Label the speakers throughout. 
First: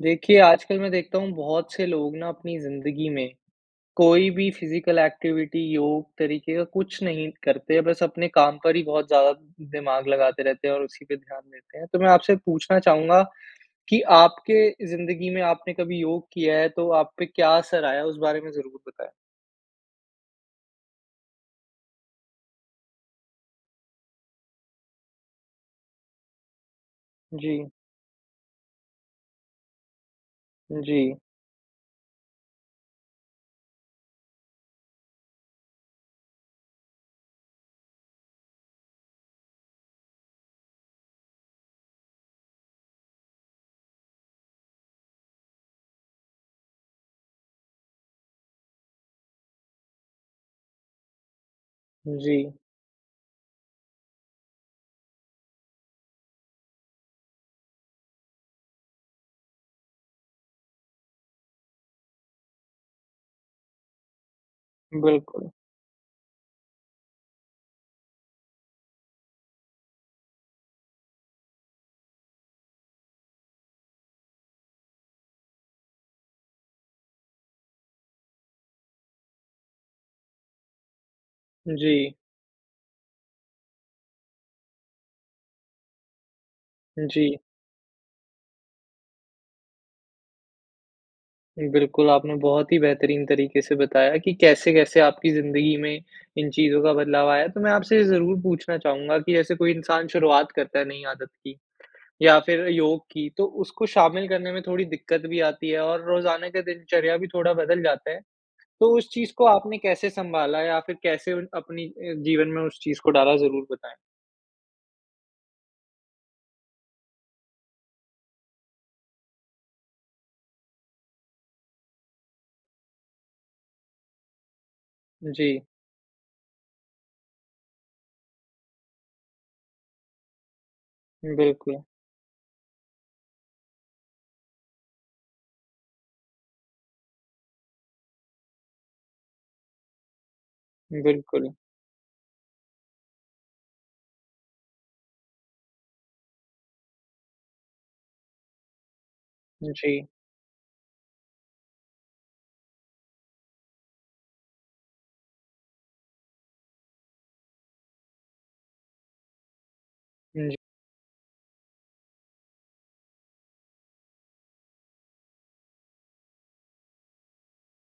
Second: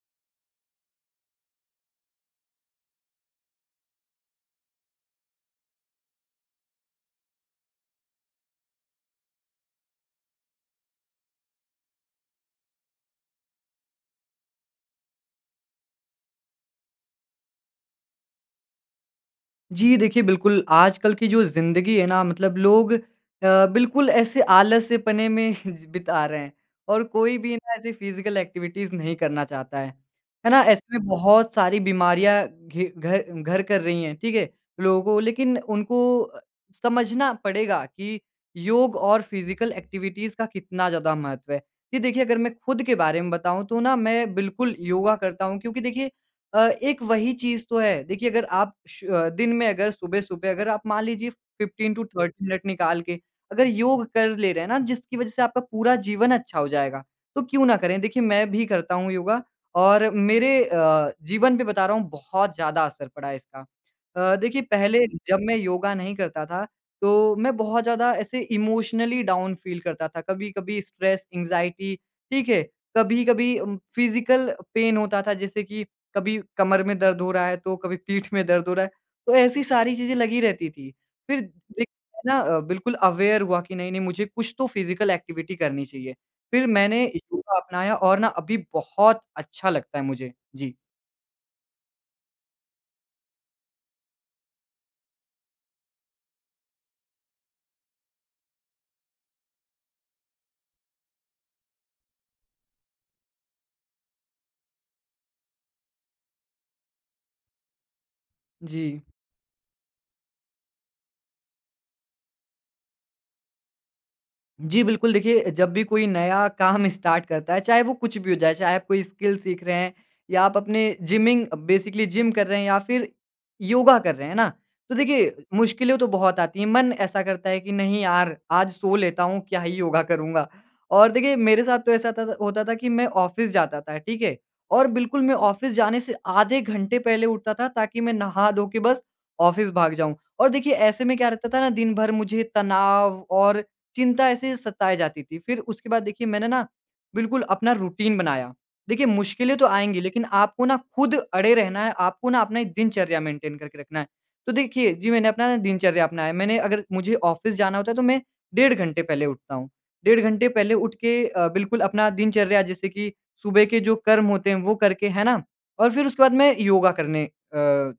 Speaker 1: देखिए आजकल मैं देखता हूँ बहुत से लोग ना अपनी ज़िंदगी में कोई भी फ़िज़िकल एक्टिविटी, योग तरीक़े का कुछ नहीं करते। बस अपने काम पर ही बहुत ज़्यादा दिमाग लगाते रहते हैं और उसी पे ध्यान देते हैं। तो मैं आपसे पूछना चाहूँगा कि आपके जिंदगी में आपने कभी योग किया है, तो आप पे क्या असर आया उस बारे में ज़रूर बताएँ?
Speaker 2: जी देखिए बिल्कुल, आजकल की जो ज़िंदगी है ना मतलब लोग अ, बिल्कुल ऐसे आलस्यपने में बिता रहे हैं। और कोई भी
Speaker 1: जी।
Speaker 2: ना ऐसी फ़िज़िकल एक्टिविटीज़ नहीं करना चाहता है। है ना, ऐसे में
Speaker 1: जी।
Speaker 2: बहुत सारी बीमारियाँ घे घर घर कर रही हैं ठीक है। लोगों लेकिन उनको समझना पड़ेगा कि योग और फ़िज़िकल एक्टिविटीज़ का कितना ज़्यादा महत्त्व है। जी देखिए, अगर मैं खुद के बारे में बताऊँ तो ना मैं बिल्कुल योगा करता हूँ क्योंकि देखिए अ, एक वही चीज़ तो है। देखिए अगर आप श दिन में अगर सुबह-सुबह अगर आप मान लीजिए 15 टू 30
Speaker 1: जी।
Speaker 2: मिनट निकाल के अगर योग कर ले रहे हैं ना, जिसकी वज़ह से आपका पूरा जीवन अच्छा हो जाएगा, तो क्यों ना करें? देखिए मैं भी करता हूँ योगा और मेरे अ, जीवन पे बता रहा हूँ बहुत ज़्यादा असर पड़ा इसका। अ, देखिए पहले जब
Speaker 1: बिल्कुल।
Speaker 2: मैं योगा नहीं करता था तो मैं बहुत ज़्यादा ऐसे इमोशनली डाउन फ़ील करता था। कभी-कभी स्ट्रेस, एंज़ाइटी ठीक है। कभी-कभी उम, फ़िज़िकल पेन होता था जैसे कि कभी कमर में दर्द हो रहा है, तो कभी पीठ में दर्द हो रहा है। तो ऐसी सारी चीज़ें लगी रहती थीं। फिर एक
Speaker 1: जी।
Speaker 2: दिन ना बिल्कुल अवेयर हुआ कि नहीं-नहीं मुझे कुछ तो फ़िज़िकल एक्टिविटी करनी चाहिए। फिर मैंने
Speaker 1: जी।
Speaker 2: योगा अपनाया और ना अभी बहुत अच्छा लगता है मुझे। जी।
Speaker 1: बिल्कुल, आपने बहुत ही बेहतरीन तरीके से बताया कि कैसे-कैसे आपकी ज़िंदगी में इन चीज़ों का बदलाव आया। तो मैं आपसे ये ज़रूर पूछना चाहूँगा कि जैसे कोई इंसान शुरुआत करता है नई आदत की या फिर योग की, तो उसको शामिल करने में थोड़ी दिक्कत भी आती है और रोज़ाना का दिनचर्या भी थोड़ा बदल जाते हैं। तो
Speaker 2: जी।
Speaker 1: उस चीज़ को आपने कैसे सँभाला या फिर कैसे अपनी अ, जीवन में उस चीज़ को डाला? ज़रूर बताएँ।
Speaker 2: जी बिल्कुल, देखिए, जब भी कोई नया काम स्टार्ट करता है, चाहे वो कुछ भी हो जाए, चाहे आप कोई स्किल सीख रहे हैं या आप अपने जिमिंग बेसिकली जिम कर रहे हैं या फिर योगा कर रहे हैं, है ना? तो देखिए,
Speaker 1: जी।
Speaker 2: मुश्किलें तो बहुत आती हैं। मन ऐसा करता है कि, "नहीं यार, आज सो लेता हूँ, क्या ही योगा करूँगा?" और देखिए मेरे साथ
Speaker 1: बिल्कुल।
Speaker 2: तो ऐसा त था होता था कि मैं ऑफ़िस जाता था, ठीक है? और बिल्कुल मैं ऑफ़िस जाने से आधे घंटे पहले उठता था ताकि मैं नहा धो के बस ऑफ़िस भाग जाऊँ। और देखिए, ऐसे में क्या रहता
Speaker 1: बिल्कुल।
Speaker 2: था ना दिन भर मुझे तनाव और चिंता ऐसे ही सताए जाती थी। फिर उसके बाद देखिए मैंने ना, बिल्कुल अपना रूटीन बनाया। देखिए, मुश्किलें तो आएँगी
Speaker 1: जी।
Speaker 2: लेकिन आपको ना खुद अड़े रहना है, आपको ना अपना एक दिनचर्या मेंटेन करके रखना है। तो देखिए, जी मैंने अपना ना दिनचर्या अपनाया। मैंने अगर मुझे ऑफ़िस जाना होता है, तो मैं डेढ़ घंटे पहले उठता हूँ। डेढ़ घंटे
Speaker 1: ज
Speaker 2: पहले उठके अ, बिल्कुल अपना दिनचर्या जैसे कि सुबह के जो कर्म होते हैं वो करके, है ना? और फिर उसके बाद मैं योगा करने अ,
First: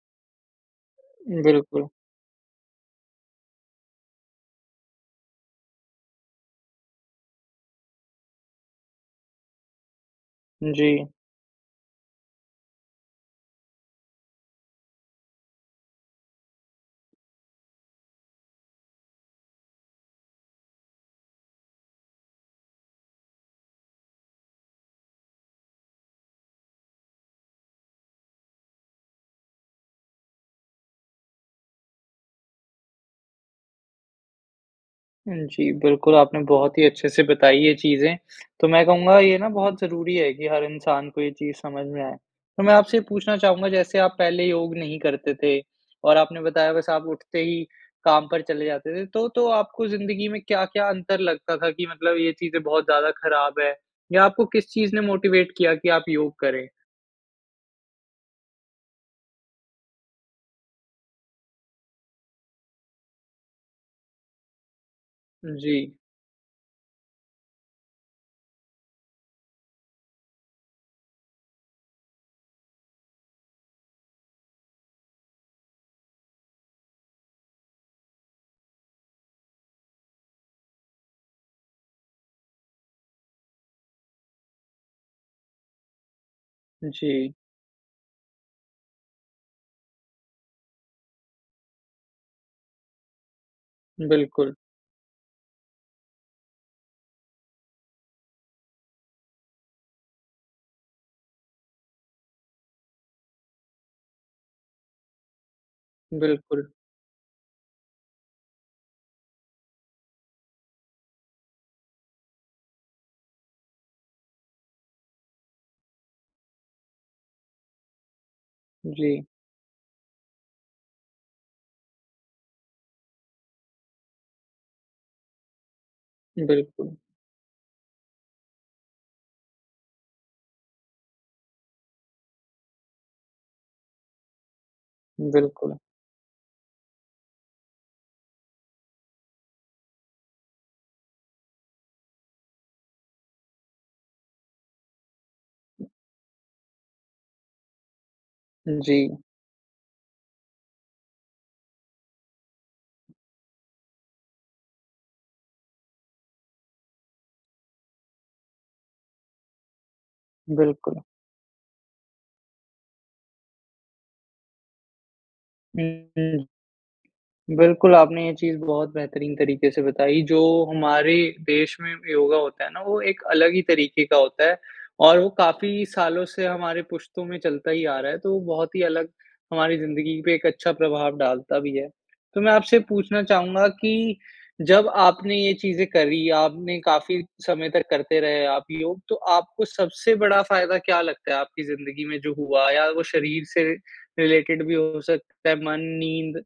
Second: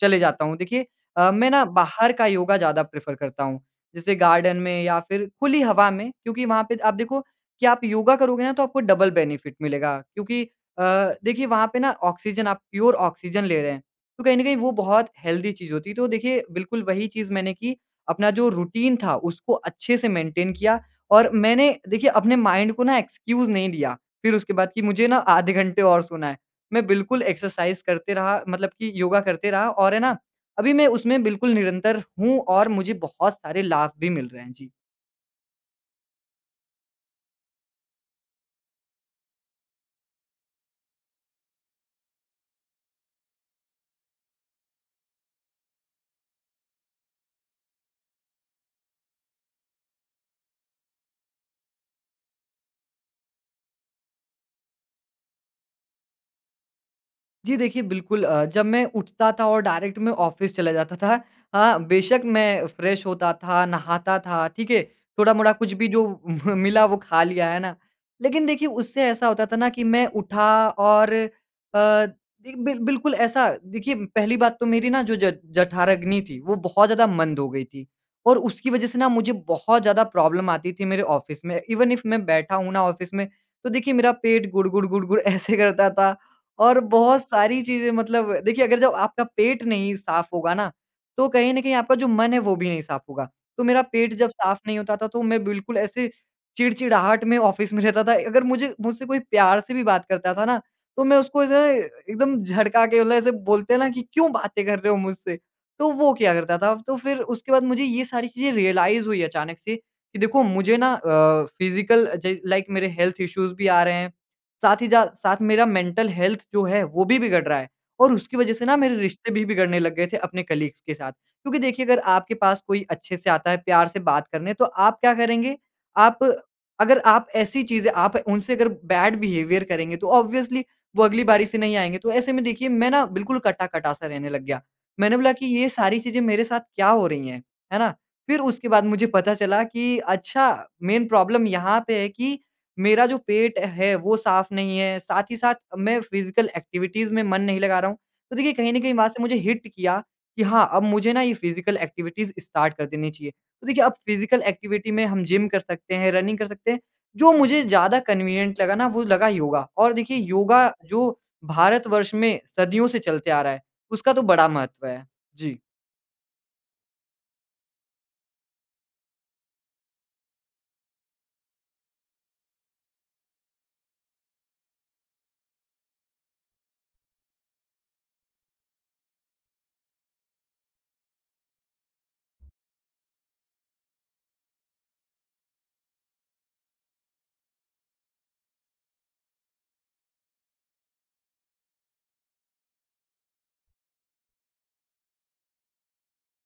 Speaker 2: चले जाता हूँ। देखिए अ, मैं ना
Speaker 1: बिल्कुल।
Speaker 2: बाहर का योगा ज़्यादा प्रेफ़र करता हूँ। जैसे गार्डन में या फिर खुली हवा में क्योंकि वहाँ पे आप देखो कि आप योगा करोगे ना तो आपको डबल बेनिफिट मिलेगा, क्योंकि अ,
Speaker 1: जी।
Speaker 2: देखिए वहाँ पे ना ऑक्सीजन आप प्योर ऑक्सीजन ले रहे हैं। तो कहीं न कहीं वो बहुत हेल्दी चीज़ होती है। तो देखिए, बिल्कुल वही चीज़ मैंने की। अपना जो रूटीन था, उसको अच्छे से मेंटेन किया। और मैंने, देखिए अपने माइंड को ना एक्सक्यूज़ नहीं दिया फिर उसके बाद कि, "मुझे ना आधे घंटे और सोना है।" मैं बिल्कुल एक्सरसाइज़ करते रहा मतलब कि योगा करते रहा और है ना, अभी मैं उसमें बिल्कुल निरंतर हूँ और मुझे बहुत सारे लाभ भी मिल रहे हैं। जी।
Speaker 1: हुँ, जी। बिल्कुल आपने बहुत ही अच्छे से बताई ये चीज़ें तो मैं कहूँगा ये ना बहुत ज़रूरी है कि हर इंसान को ये चीज़ समझ में आए। तो मैं आपसे पूछना चाहूँगा जैसे आप पहले योग नहीं करते थे और आपने बताया बस आप उठते ही काम पर चले जाते थे। तो तो आपको ज़िन्दगी में क्या-क्या अंतर लगता था कि मतलब ये चीज़ें बहुत ज़्यादा ख़राब है या आपको किस चीज़ ने मोटिवेट किया कि आप योग करें?
Speaker 2: जी। देखिए बिल्कुल अ, जब मैं उठता था और डायरेक्ट मैं ऑफ़िस चला जाता था। हाँ, बेशक मैं फ्रेश होता था नहाता था ठीक है थोड़ा-मोड़ा कुछ भी
Speaker 1: जी।
Speaker 2: जो उम मिला वो खा लिया। है ना? लेकिन देखिए उससे ऐसा होता था ना कि मैं उठा और अ, एक बिर बिल्कुल ऐसा देखिए पहली बात तो मेरी ना जो ज जठराग्नि थी वो बहुत ज़्यादा मंद हो गई थी और उसकी वज़ह से ना मुझे बहुत ज़्यादा प्रॉब्लम आती थी मेरे ऑफ़िस में इवेन इफ़ मैं बैठा हूँ ना ऑफ़िस में तो देखिए मेरा पेट गुड़-गुड़ गुड़-गुड़ ऐसे करता था। और बहुत
Speaker 1: जी।
Speaker 2: सारी चीज़ें मतलब देखिए अगर जब आपका पेट नहीं साफ होगा ना तो कहीं न कहीं आपका जो मन है वो भी नहीं साफ होगा। तो मेरा पेट जब
Speaker 1: बिल्कुल।
Speaker 2: साफ नहीं होता था तो मैं बिल्कुल ऐसे चिड़चिड़ाहट में ऑफ़िस में रहता था। अगर मुझे मुझसे कोई प्यार से भी बात करता था ना, तो मैं उसको ऐसे एकदम झड़का के मतलब ऐसे बोलते हैं ना कि क्यों बातें कर रहे हो मुझसे? तो वो किया करता
Speaker 1: बिल्कुल।
Speaker 2: था। तो फिर उसके बाद मुझे ये सारी चीज़ें रियलाइज़ हुई अचानक से कि देखो मुझे ना अ, फिज़िकल अ, ज लाइक मेरे हेल्थ इश्यूज़ भी आ रहे हैं। साथ ही ज, साथ मेरा मेंटल हेल्थ जो है वो भी बिगड़ रहा है। और उसकी वज़ह से ना मेरे
Speaker 1: जी।
Speaker 2: रिश्ते भी बिगड़ने लग गए थे अपने कलीग्स के साथ। क्योंकि देखिए अगर आपके पास कोई अच्छे से आता है प्यार से बात करने तो आप क्या करेंगे? आप
Speaker 1: बिल्कुल।
Speaker 2: अगर आप ऐसी चीज़ें आप उनसे अगर बैड बिहेवियर करेंगे तो ऑब्वियसली वो अगली बारी से नहीं आएँगे। तो ऐसे में देखिए मैं ना बिल्कुल कटा-कटा सा रहने लग गया। मैंने बोला कि ये
Speaker 1: बिल्कुल।
Speaker 2: सारी चीजें मेरे साथ क्या हो रही हैं। है ना? फिर उस उसके बाद मुझे पता चला कि अच्छा मेन प्रॉब्लम यहाँ पे है कि मेरा जो पेट है वो साफ नहीं है। साथ ही साथ मैं फिज़िकल एक्टिविटीज़ में मन नहीं लगा रहा हूँ। तो देखिए कहीं न कहीं वहाँ
Speaker 1: जी।
Speaker 2: से मुझे हिट किया कि हाँ अब मुझे ना ये फिज़िकल एक्टिविटीज़ स्टार्ट कर देनी चाहिए। तो देखिए अब फिज़िकल एक्टिविटी में हम जिम कर सकते हैं, रनिंग कर सकते हैं। जो मुझे ज़्यादा कन्वीनिएंट लगा ना वो लगा योगा और देखिए योगा
Speaker 1: बिल्कुल।
Speaker 2: जो भारत वर्ष में सदियों से चलते आ रहा है उसका तो बड़ा महत्व है। जी।
Speaker 1: [unintelligible] बिल्कुल आपने ये चीज़ बहुत बेहतरीन तरीके से बताई जो हमारे देश में योगा होता है ना वो एक अलग ही तरीके का होता है और वो काफ़ी सालों से हमारे पुश्तों में चलता ही आ रहा है। तो वो बहुत ही अलग हमारी ज़िन्दगी पे एक अच्छा प्रभाव डालता भी है। तो मैं आपसे पूछना चाहूँगा कि जब आपने ये चीज़ें करी आपने काफ़ी समय तक करते रहे आप योग तो आपको सबसे बड़ा फ़ायदा क्या लगता है आपकी ज़िन्दगी में जो हुआ? या वो शरीर से रिलेटेड भी हो सकता है। मन, नींद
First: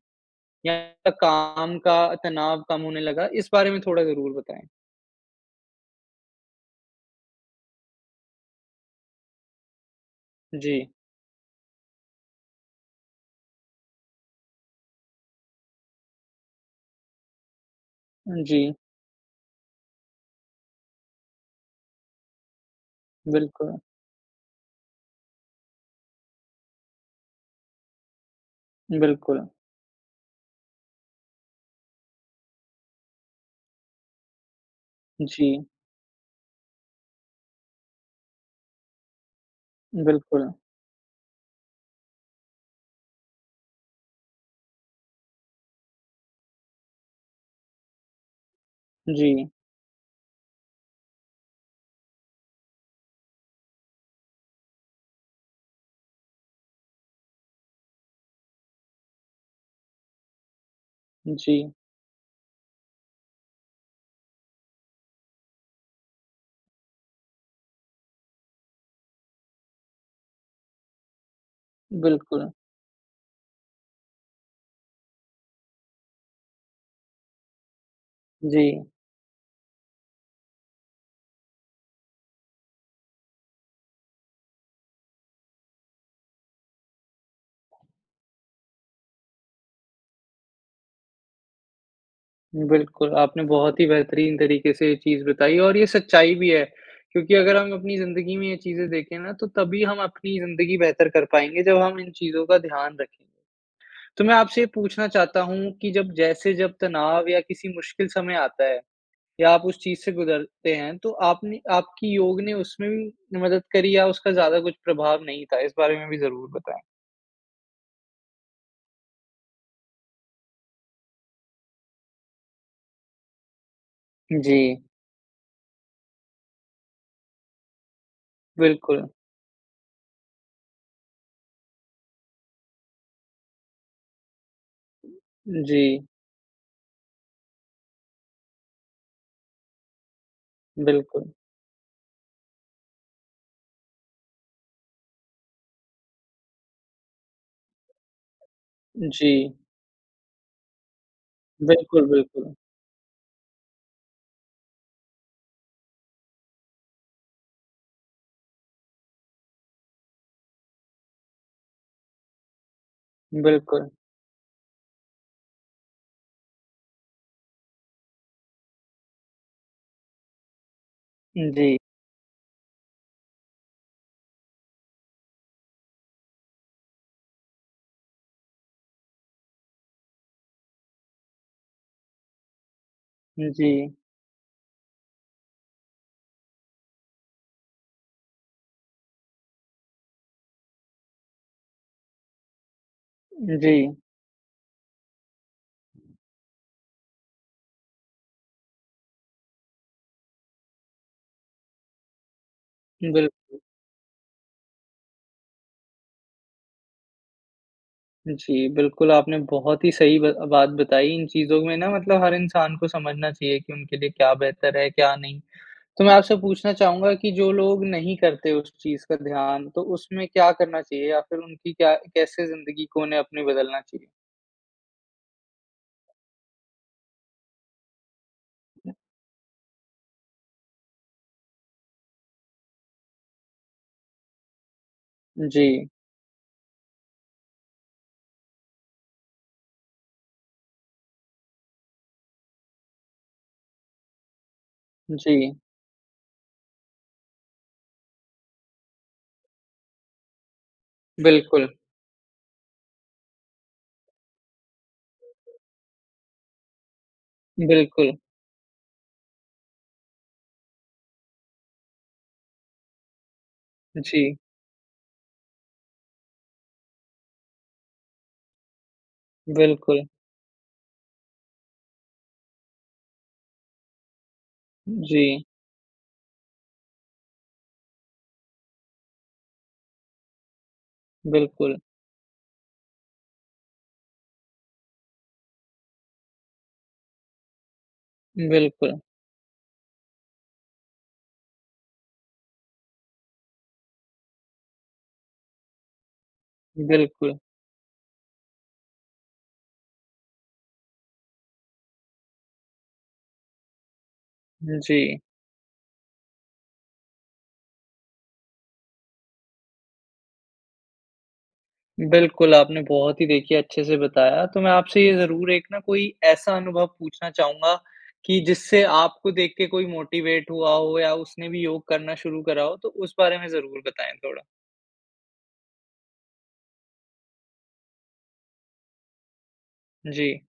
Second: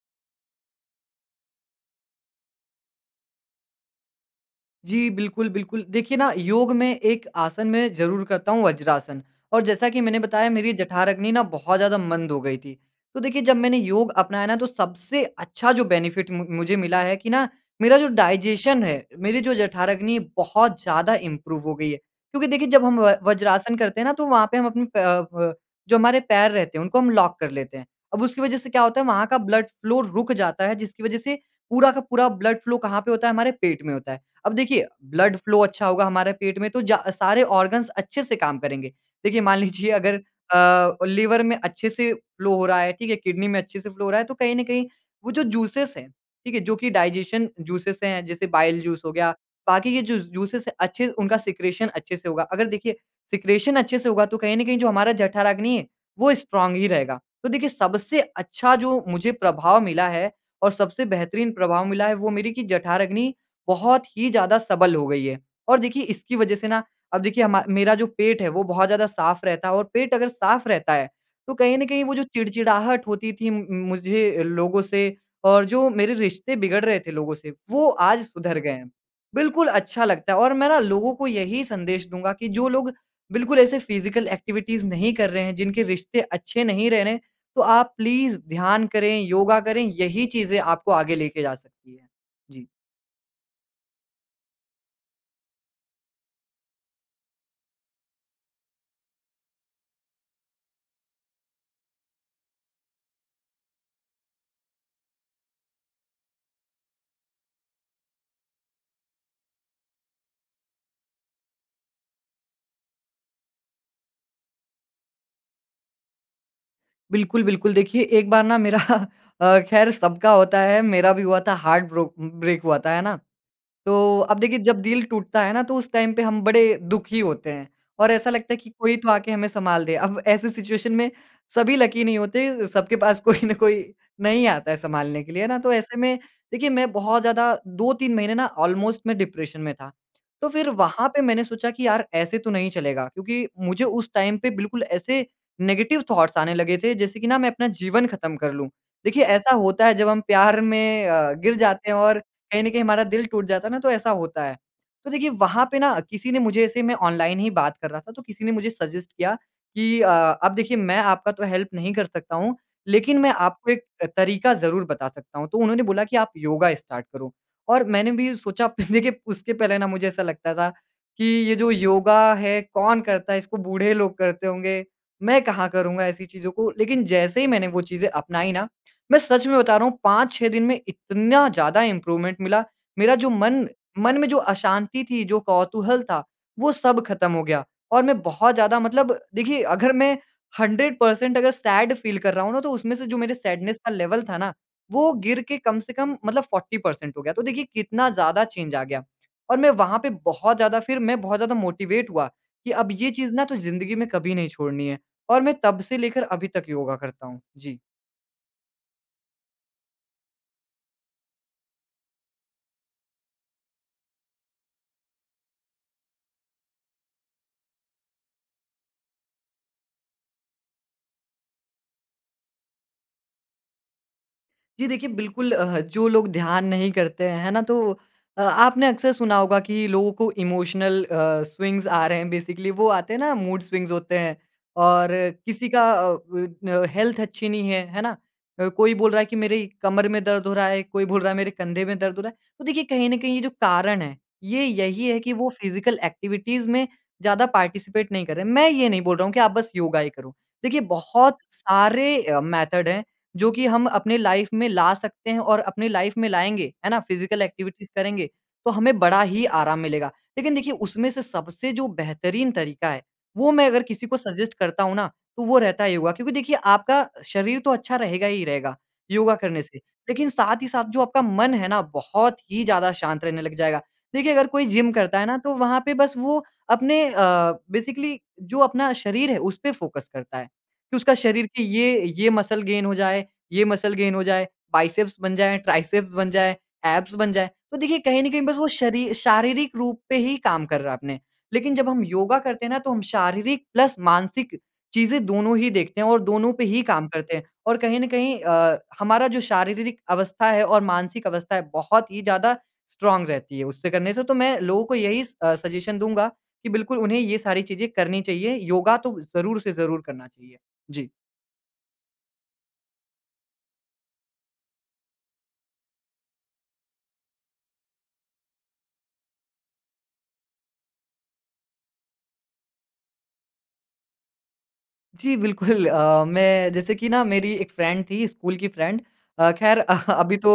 Speaker 1: या काम का तनाव कम होने लगा। इस बारे में थोड़ा ज़रूर बताएँ।
Speaker 2: जी। बिल्कुल, बिल्कुल देखिए ना योग में एक आसन मैं ज़रूर करता हूँ वज्रासन और जैसा कि मैंने बताया मेरी
Speaker 1: जी।
Speaker 2: जठराग्नि ना बहुत ज़्यादा मंद हो गई थी। तो देखिए जब मैंने योग अपनाया ना तो सबसे अच्छा जो बेनिफ़िट मु मुझे मिला है कि ना मेरा जो
Speaker 1: उ, जी।
Speaker 2: डाइज़ेशन है मेरी जो जठराग्नि बहुत ज़्यादा इंप्रूव हो गई है। क्योंकि देखिए जब हम व वज्रासन
Speaker 1: बिल्कुल।
Speaker 2: करते हैं ना तो वहाँ पे हम अपने प प जो हमारे पैर रहते हैं उनको हम लॉक कर लेते हैं। अब उसकी वज़ह से क्या होता है वहाँ का
Speaker 1: बिल्कुल।
Speaker 2: ब्लड फ़्लो रुक जाता है जिसकी वज़ह से पूरा का पूरा ब्लड फ़्लो कहाँ पे होता है हमारे पेट में होता है। अब देखिए ब्लड फ़्लो
Speaker 1: जी।
Speaker 2: अच्छा होगा हमारे पेट में तो जै सारे ऑर्गन्स अच्छे से काम करेंगे। देखिए मान लीजिए अगर
Speaker 1: बिल्कुल।
Speaker 2: अ, लिवर में अच्छे से फ़्लो हो रहा है, ठीक है, किडनी में अच्छे से फ़्लो हो रहा है तो कहीं न कहीं वो जो जूसेज़ है, ठीक है जो कि डाइजेशन जूसेज़ हैं जैसे बाइल जूस हो गया।
Speaker 1: जी।
Speaker 2: बाकी ये जो जूसेज़ है अच्छे उनका सिक्रेशन अच्छे से होगा। अगर देखिए सिक्रेशन अच्छे से होगा तो कहीं न कहीं जो हमारा जठराग्नि है वो स्ट्रॉंग ही रहेगा। तो देखिए सबसे अच्छा जो मुझे प्रभाव मिला है और सबसे बेहतरीन
Speaker 1: जी।
Speaker 2: प्रभाव मिला है वो मेरी कि जठराग्नि बहुत ही ज़्यादा सबल हो गई है। और देखिए इसकी वज़ह से ना अब देखिए हम मेरा जो पेट है वो बहुत ज़्यादा साफ रहता है और पेट अगर साफ रहता है तो कहीं न कहीं वो जो
Speaker 1: बिल्कुल।
Speaker 2: चिड़चिड़ाहट होती थी मु मुझे लोगों से और जो मेरे रिश्ते बिगड़ रहे थे लोगों से वो आज सुधर गए
Speaker 1: जी।
Speaker 2: हैं। बिल्कुल अच्छा लगता है और मैं ना लोगों को यही संदेश दूँगा कि जो लोग बिल्कुल ऐसे फिज़िकल एक्टिविटीज़ नहीं कर रहे हैं जिनके रिश्ते अच्छे नहीं रह रहे हैं। तो आप प्लीज़ ध्यान करें योगा करें। यही चीज़ें आपको आगे लेके जा सकती है। जी।
Speaker 1: बिल्कुल आपने बहुत ही बेहतरीन तरीके से ये चीज़ बताई और ये सच्चाई भी है। क्योंकि अगर हम अपनी ज़िन्दगी में ये चीज़ें देखें ना तो तभी हम अपनी ज़िन्दगी बेहतर कर पाएँगे जब हम इन चीज़ों का ध्यान रखेंगे। तो मैं आपसे ये पूछना चाहता हूँ कि जब जैसे जब तनाव या किसी मुश्किल समय आता है या आप उस चीज़ से गुजरते हैं तो आपने आपकी योग ने उसमें भी मदद करी या उसका ज़्यादा कुछ प्रभाव नहीं था इस बारे में भी ज़रूर बताएँ?
Speaker 2: बिल्कुल, बिल्कुल। देखिए एक बार ना मेरा अ, खैर सबका होता है मेरा भी हुआ था हार्ट ब्रोक ब्रेक हुआ था है ना? तो अब देखिए जब
Speaker 1: जी।
Speaker 2: दिल टूटता है ना तो उस टाइम पे हम बड़े दुखी होते हैं। और ऐसा लगता है कि कोई तो
Speaker 1: बिल्कुल।
Speaker 2: आके हमें संभाल दे। अब ऐसी सिचुएशन में सभी लकी नहीं होते, सबके पास कोई न कोई नहीं आता है संभालने के लिए। है ना? तो ऐसे
Speaker 1: जी।
Speaker 2: में देखिए मैं बहुत ज़्यादा 2-3 महीने ना ऑलमोस्ट मैं डिप्रेशन में था। तो फिर वहाँ पे
Speaker 1: बिल्कुल।
Speaker 2: मैंने सोचा कि यार! ऐसे तो नहीं चलेगा। क्योंकि मुझे उस टाइम पे बिल्कुल ऐसे नेगेटिव थॉट्स आने लगे थे जैसे कि ना मैं अपना जीवन ख़त्म कर लूँ। देखिए
Speaker 1: जी।
Speaker 2: ऐसा होता है जब हम प्यार में अ, गिर जाते हैं
Speaker 1: बिल्कुल,
Speaker 2: और
Speaker 1: बिल्कुल।
Speaker 2: कहीं न कहीं हमारा दिल टूट जाता है ना, तो ऐसा होता है। तो देखिए वहाँ पे ना किसी ने मुझे ऐसे मैं ऑनलाइन ही बात कर रहा था, तो किसी ने मुझे सजेस्ट किया कि अ, अब देखिए मैं आपका तो हेल्प नहीं कर सकता हूँ। लेकिन मैं आपको एक
Speaker 1: बिल्कुल।
Speaker 2: तरीका ज़रूर बता सकता हूँ। तो उन्होंने बोला कि आप योगा स्टार्ट करो। और मैंने भी सोचा देखिए उसके पहले ना मुझे ऐसा लगता था कि ये
Speaker 1: जी।
Speaker 2: जो योगा है, कौन करता है? इसको बूढ़े लोग करते होंगे। मैं कहाँ करूँगा ऐसी चीज़ों को, लेकिन जैसे ही मैंने वो चीज़ें अपनाई ना, मैं सच में बता रहा हूँ 5-6 दिन में इतना ज़्यादा इंप्रूवमेंट मिला। मेरा जो मन
Speaker 1: जी।
Speaker 2: मन में जो अशांति थी। जो कौतूहल था, वो सब ख़त्म हो गया। और मैं बहुत ज़्यादा मतलब देखिए अगर मैं 100% अगर सैड फ़ील कर रहा हूँ ना तो उसमें से जो मेरे सैडनेस का
Speaker 1: जी।
Speaker 2: लेवल था ना, वो गिर के कम से कम मतलब 40% हो गया। तो देखिए कितना ज़्यादा चेंज आ गया। और मैं वहाँ पे बहुत ज़्यादा फिर मैं बहुत ज़्यादा मोटिवेट हुआ कि अब ये चीज़ ना तो
Speaker 1: बिल्कुल।
Speaker 2: ज़िन्दगी में कभी नहीं छोड़नी है। और मैं तब से लेकर अभी तक योगा करता हूँ। जी।
Speaker 1: जी, बिल्कुल, आपने बहुत ही सही ब बात बताई। इन चीज़ों में ना मतलब हर इंसान को समझना चाहिए कि उनके लिए क्या बेहतर है, क्या नहीं। तो मैं आपसे पूछना चाहूँगा कि जो लोग नहीं करते उस चीज़ का ध्यान, तो उसमें क्या करना चाहिए या फिर उनकी क्या कैसे ज़िंदगी को उन्हें अपनी बदलना चाहिए?
Speaker 2: जी देखिए, बिल्कुल अ, ह जो लोग ध्यान नहीं करते हैं, है ना तो अ, आपने अक्सर सुना होगा कि लोगों को इमोशनल अ, स्विंग्स आ रहे हैं। बेसिकली वो आते हैं ना मूड स्विंग्स होते हैं और किसी
Speaker 1: जी।
Speaker 2: का अ, बन अ, हेल्थ अच्छी नहीं है, है ना? अ, कोई बोल रहा है कि, "मेरी कमर में दर्द हो रहा है।" कोई बोल रहा है, "मेरे कंधे में दर्द हो रहा है।" तो देखिए कहीं ना कहीं ये जो कारण हैं, ये यही है कि वो
Speaker 1: जी।
Speaker 2: फिज़िकल ऐक्टिविटीज़ में ज़्यादा पार्टिसिपेट नहीं कर रहे। मैं ये नहीं बोल रहा हूँ कि आप बस योगा ही करो। देखिए बहुत
Speaker 1: बिल्कुल।
Speaker 2: सारे अ, मेथड हैं, जो कि हम अपनी लाइफ़ में ला सकते हैं और अपनी लाइफ़ में लाएँगे, है ना, फिज़िकल ऐक्टिविटीज़
Speaker 1: बिल्कुल।
Speaker 2: करेंगे, तो हमें बड़ा ही आराम मिलेगा। लेकिन देखिए, उसमें से सबसे जो बेहतरीन तरीका है, वो मैं अगर किसी को
Speaker 1: जी।
Speaker 2: सजेस्ट करता हूँ ना, तो वो रहता है योगा क्योंकि देखिए आपका शरीर तो अच्छा रहेगा ही रहेगा, योगा करने से।
Speaker 1: बिल्कुल।
Speaker 2: लेकिन साथ ही साथ जो आपका मन है ना बहुत ही ज़्यादा शाँत रहने लग जाएगा। देखिए, अगर कोई जिम करता है ना
Speaker 1: जी।
Speaker 2: तो वहाँ पे बस वो अपने अ, बेसिकली जो अपना शरीर है, उसपे फ़ोकस करता है, कि उसका शरीर की
Speaker 1: बिल्कुल।
Speaker 2: ये ये मसल गेन हो जाए ये मसल गेन हो जाए, बाइसेप्स बन जाएँ, ट्राइसेप्स बन जाएँ, ऐब्स बन जाएँ। तो देखिए, कहीं ना कहीं बस वो
Speaker 1: बिल्कुल।
Speaker 2: शरी शारीरिक रूप पे ही काम कर रहा अपने। लेकिन जब हम योगा करते हैं ना, तो हम शारीरिक प्लस मानसिक चीज़ें दोनों ही देखते हैं और दोनों पे ही काम करते
Speaker 1: बिल्कुल।
Speaker 2: हैं और कहीं ना कहीं अ, हमारा जो शारीरिक अवस्था है और मानसिक अवस्था है, बहुत ही ज़्यादा स्ट्रॉन्ग रहती है उससे करने से। तो मैं लोगों को
Speaker 1: जी।
Speaker 2: यही स अ, सजेशन दूँगा कि बिल्कुल, उन्हें ये सारी चीज़ें करनी चाहिए। योगा तो ज़रूर से ज़रूर करना चाहिए। जी।
Speaker 1: बिल्कुल, आपने बहुत ही देखिए अच्छे से बताया। तो मैं आपसे ये ज़रूर एक ना कोई ऐसा अनुभव पूछना चाहूँगा कि जिससे आपको देख के कोई मोटिवेट हुआ हो या उसने भी योग करना शुरू करा हो, तो उस बारे में ज़रूर बताएँ थोड़ा।
Speaker 2: जी बिल्कुल अ, मैं जैसे कि ना मेरी एक फ्रेंड थी, स्कूल की फ्रेंड। अ, ख़ैर अभी
Speaker 1: जी।
Speaker 2: तो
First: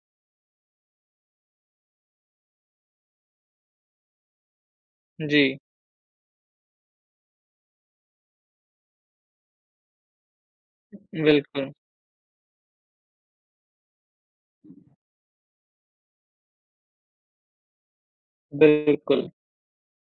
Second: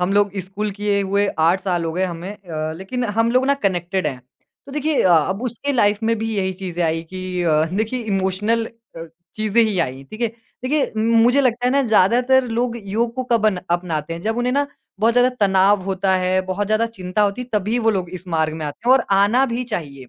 Speaker 2: हम लोग स्कूल किए हुए 8 साल हो गए हमें अ, लेकिन हम लोग ना कनेक्टेड हैं। तो देखिए अ, अब
Speaker 1: जी।
Speaker 2: उसके लाइफ़ में भी यही चीज़ें आई कि अ, देखिए इमोशनल अ, चीज़ें ही आईं, ठीक है। देखिए उम, मुझे लगता है
Speaker 1: बिल्कुल।
Speaker 2: ना ज़्यादातर लोग योग को कब अन अपनाते हैं? जब उन्हें ना बहुत ज़्यादा तनाव होता है, बहुत ज़्यादा चिंता होती है तभी वो लोग इस मार्ग में आते हैं और
Speaker 1: बिल्कुल।
Speaker 2: आना भी चाहिए।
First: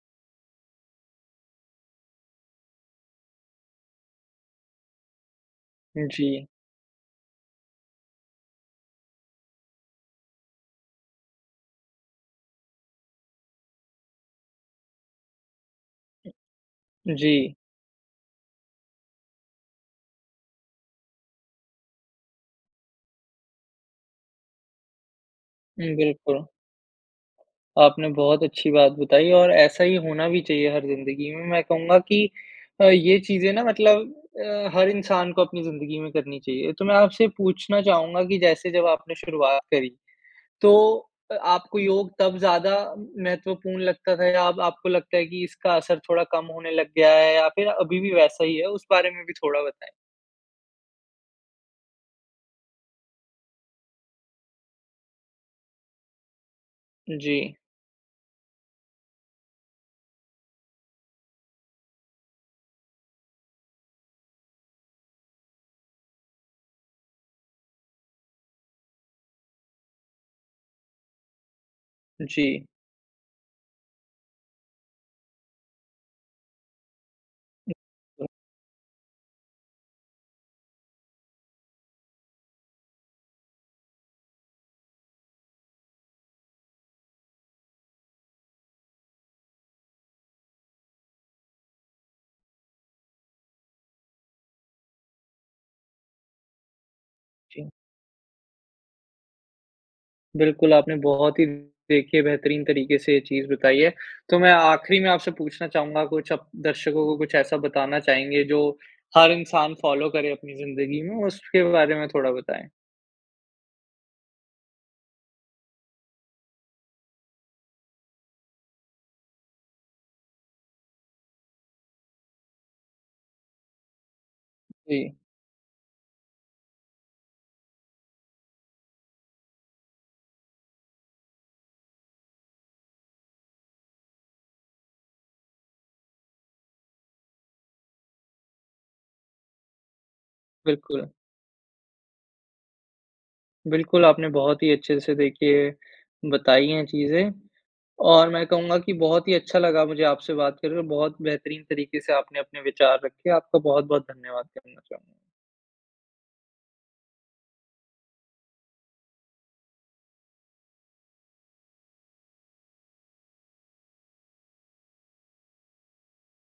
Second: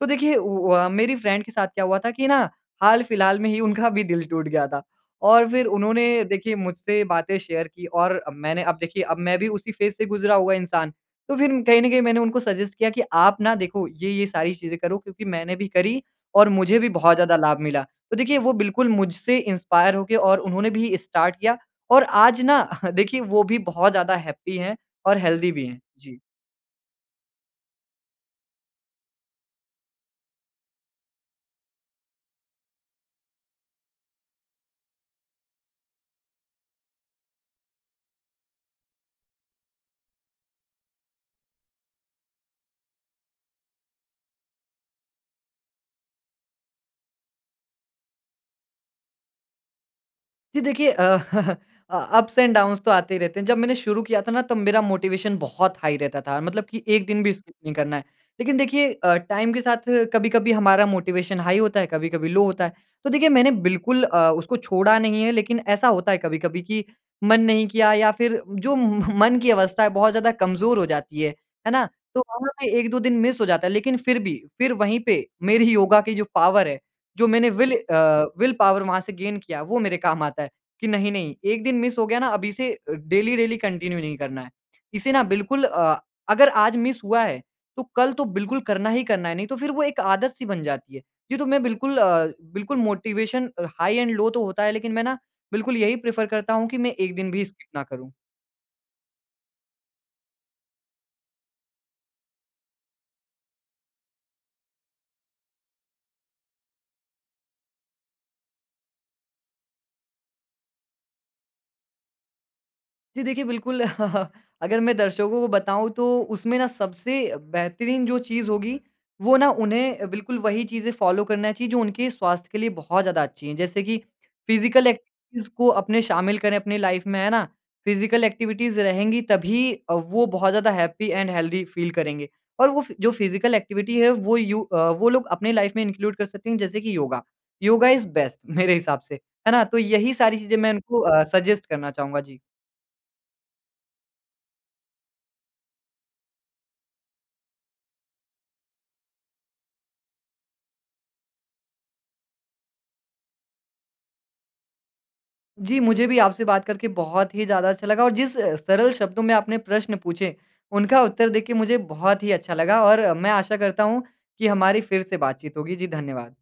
Speaker 2: तो देखिए उ उ अ, मेरी फ्रेंड के साथ क्या हुआ था कि ना हाल-फिलहाल में ही उनका भी दिल टूट गया था और फिर उन्होंने
Speaker 1: जी।
Speaker 2: देखिए मुझसे बातें शेयर की और अ, मैंने अब देखिए अब मैं भी उसी फेज़ से गुज़रा हुआ इंसान। तो फिर कहीं ना कहीं मैंने उनको सजेस्ट किया कि आप ना देखो, "ये, ये सारी चीज़ें करो क्योंकि मैंने भी करी और मुझे भी बहुत ज़्यादा
Speaker 1: जी।
Speaker 2: लाभ मिला।" तो देखिए, वो बिल्कुल मुझसे इंस्पायर होके और उन्होंने भी स्टार्ट किया और आज ना देखिए, वो भी बहुत ज़्यादा हैप्पी हैं और हेल्दी भी हैं।
Speaker 1: हुँ,
Speaker 2: जी।
Speaker 1: बिल्कुल। आपने बहुत अच्छी बात बताई और ऐसा ही होना भी चाहिए हर ज़िंदगी में। मैं कहूँगा कि अ, ये चीज़ें ना मतलब अ, हर इंसान को अपनी ज़िंदगी में करनी चाहिए। तो मैं आपसे पूछना चाहूँगा कि जैसे जब आपने शुरुआत करी, तो अ, आपको योग तब ज़्यादा महत्वपूर्ण लगता था या अब आपको लगता है कि इसका असर थोड़ा कम होने लग गया है या फिर अभी भी वैसा ही है? उस बारे में भी थोड़ा बताएँ।
Speaker 2: जी देखिए अ, अप्स एंड डाउन्स तो आते ही रहते हैं। जब मैंने शुरू किया था ना तब मेरा मोटिवेशन बहुत हाई रहता था। मतलब कि एक दिन भी
Speaker 1: जी।
Speaker 2: स्किप नहीं करना है। लेकिन देखिए अ, टाइम के साथ कभी-कभी हमारा मोटिवेशन हाई होता है, कभी-कभी लो होता है। तो देखिए मैंने बिल्कुल अ, उसको छोड़ा नहीं है लेकिन ऐसा होता है कभी-कभी कि मन नहीं किया या फ़िर जो म मन की अवस्था है बहुत ज़्यादा कमज़ोर हो जाती है। है ना? तो वहाँ
Speaker 1: जी।
Speaker 2: ना एक-दो दिन मिस हो जाता है। लेकिन फ़िर भी फ़िर वहीं पे मेरी योगा की जो पावर है, जो मैंने विल अ, विल पावर वहाँ से गेन किया, वो मेरे काम आता है। कि नहीं, नहीं एक दिन मिस हो गया ना अब इसे अ, डेली डेली कंटिन्यू नहीं करना है। इसे ना बिल्कुल अ, अगर आज मिस हुआ है, तो कल तो बिल्कुल करना ही करना है नहीं तो फ़िर वो एक आदत सी बन जाती है। जी तो मैं बिल्कुल अ, बिल्कुल मोटिवेशन अ, हाई एंड लो तो होता है लेकिन मैं ना बिल्कुल यही प्रेफ़र करता हूँ कि मैं एक दिन भी स्किप
Speaker 1: जी।
Speaker 2: ना करूँ।
Speaker 1: बिल्कुल आपने बहुत ही देखिए बेहतरीन तरीके से ये चीज़ बताई है। तो मैं आखिरी में आपसे पूछना चाहूँगा कुछ आप दर्शकों को कुछ ऐसा बताना चाहेंगे जो हर इंसान फॉलो करे अपनी ज़िंदगी में उसके बारे में थोड़ा बताएँ?
Speaker 2: जी देखिए बिल्कुल अगर मैं दर्शकों को बताऊँ तो उसमें ना सबसे अ, बेहतरीन जो चीज़ होगी वो ना उन्हें बिल्कुल वही चीज़ें फॉलो करना चाहिए जो उनके स्वास्थ्य के लिए बहुत ज़्यादा अच्छी है। जैसे कि फिजिकल
Speaker 1: जी।
Speaker 2: एक्टिविटीज़ को अपने शामिल करें अपनी लाइफ में है ना? फिजिकल एक्टिविटीज़ रहेंगी तभी अ, वो बहुत ज़्यादा हैपी एंड हेल्थी फील है करेंगे और वो फ जो फिजिकल एक्टिविटी है वो यू अ, वो लोग अपनी लाइफ में इंक्लूड कर सकते हैं जैसे कि योगा। योगा इज़ बेस्ट मेरे हिसाब से, है ना? तो यही सारी चीज़ें मैं उनको
Speaker 1: बिल्कुल।
Speaker 2: अ, सजेस्ट करना चाहूँगा। जी।
Speaker 1: बिल्कुल आपने बहुत ही अच्छे से देखिए बताई हैं चीज़े। और मैं कहूँगा कि बहुत ही अच्छा लगा मुझे आपसे बात करके, बहुत बेहतरीन तरीके से आपने अपने विचार रखे। आपका बहुत, बहुत धन्यवाद करना चाहूँगा।
Speaker 2: जी मुझे भी आपसे बात करके बहुत ही ज़्यादा अच्छा लगा और जिस अ, सरल शब्दों में आपने प्रश्न पूछे उनका उत्तर देके मुझे बहुत ही अच्छा लगा। और मैं आशा करता हूँ कि हमारी फ़िर से बातचीत होगी। जी धन्यवाद!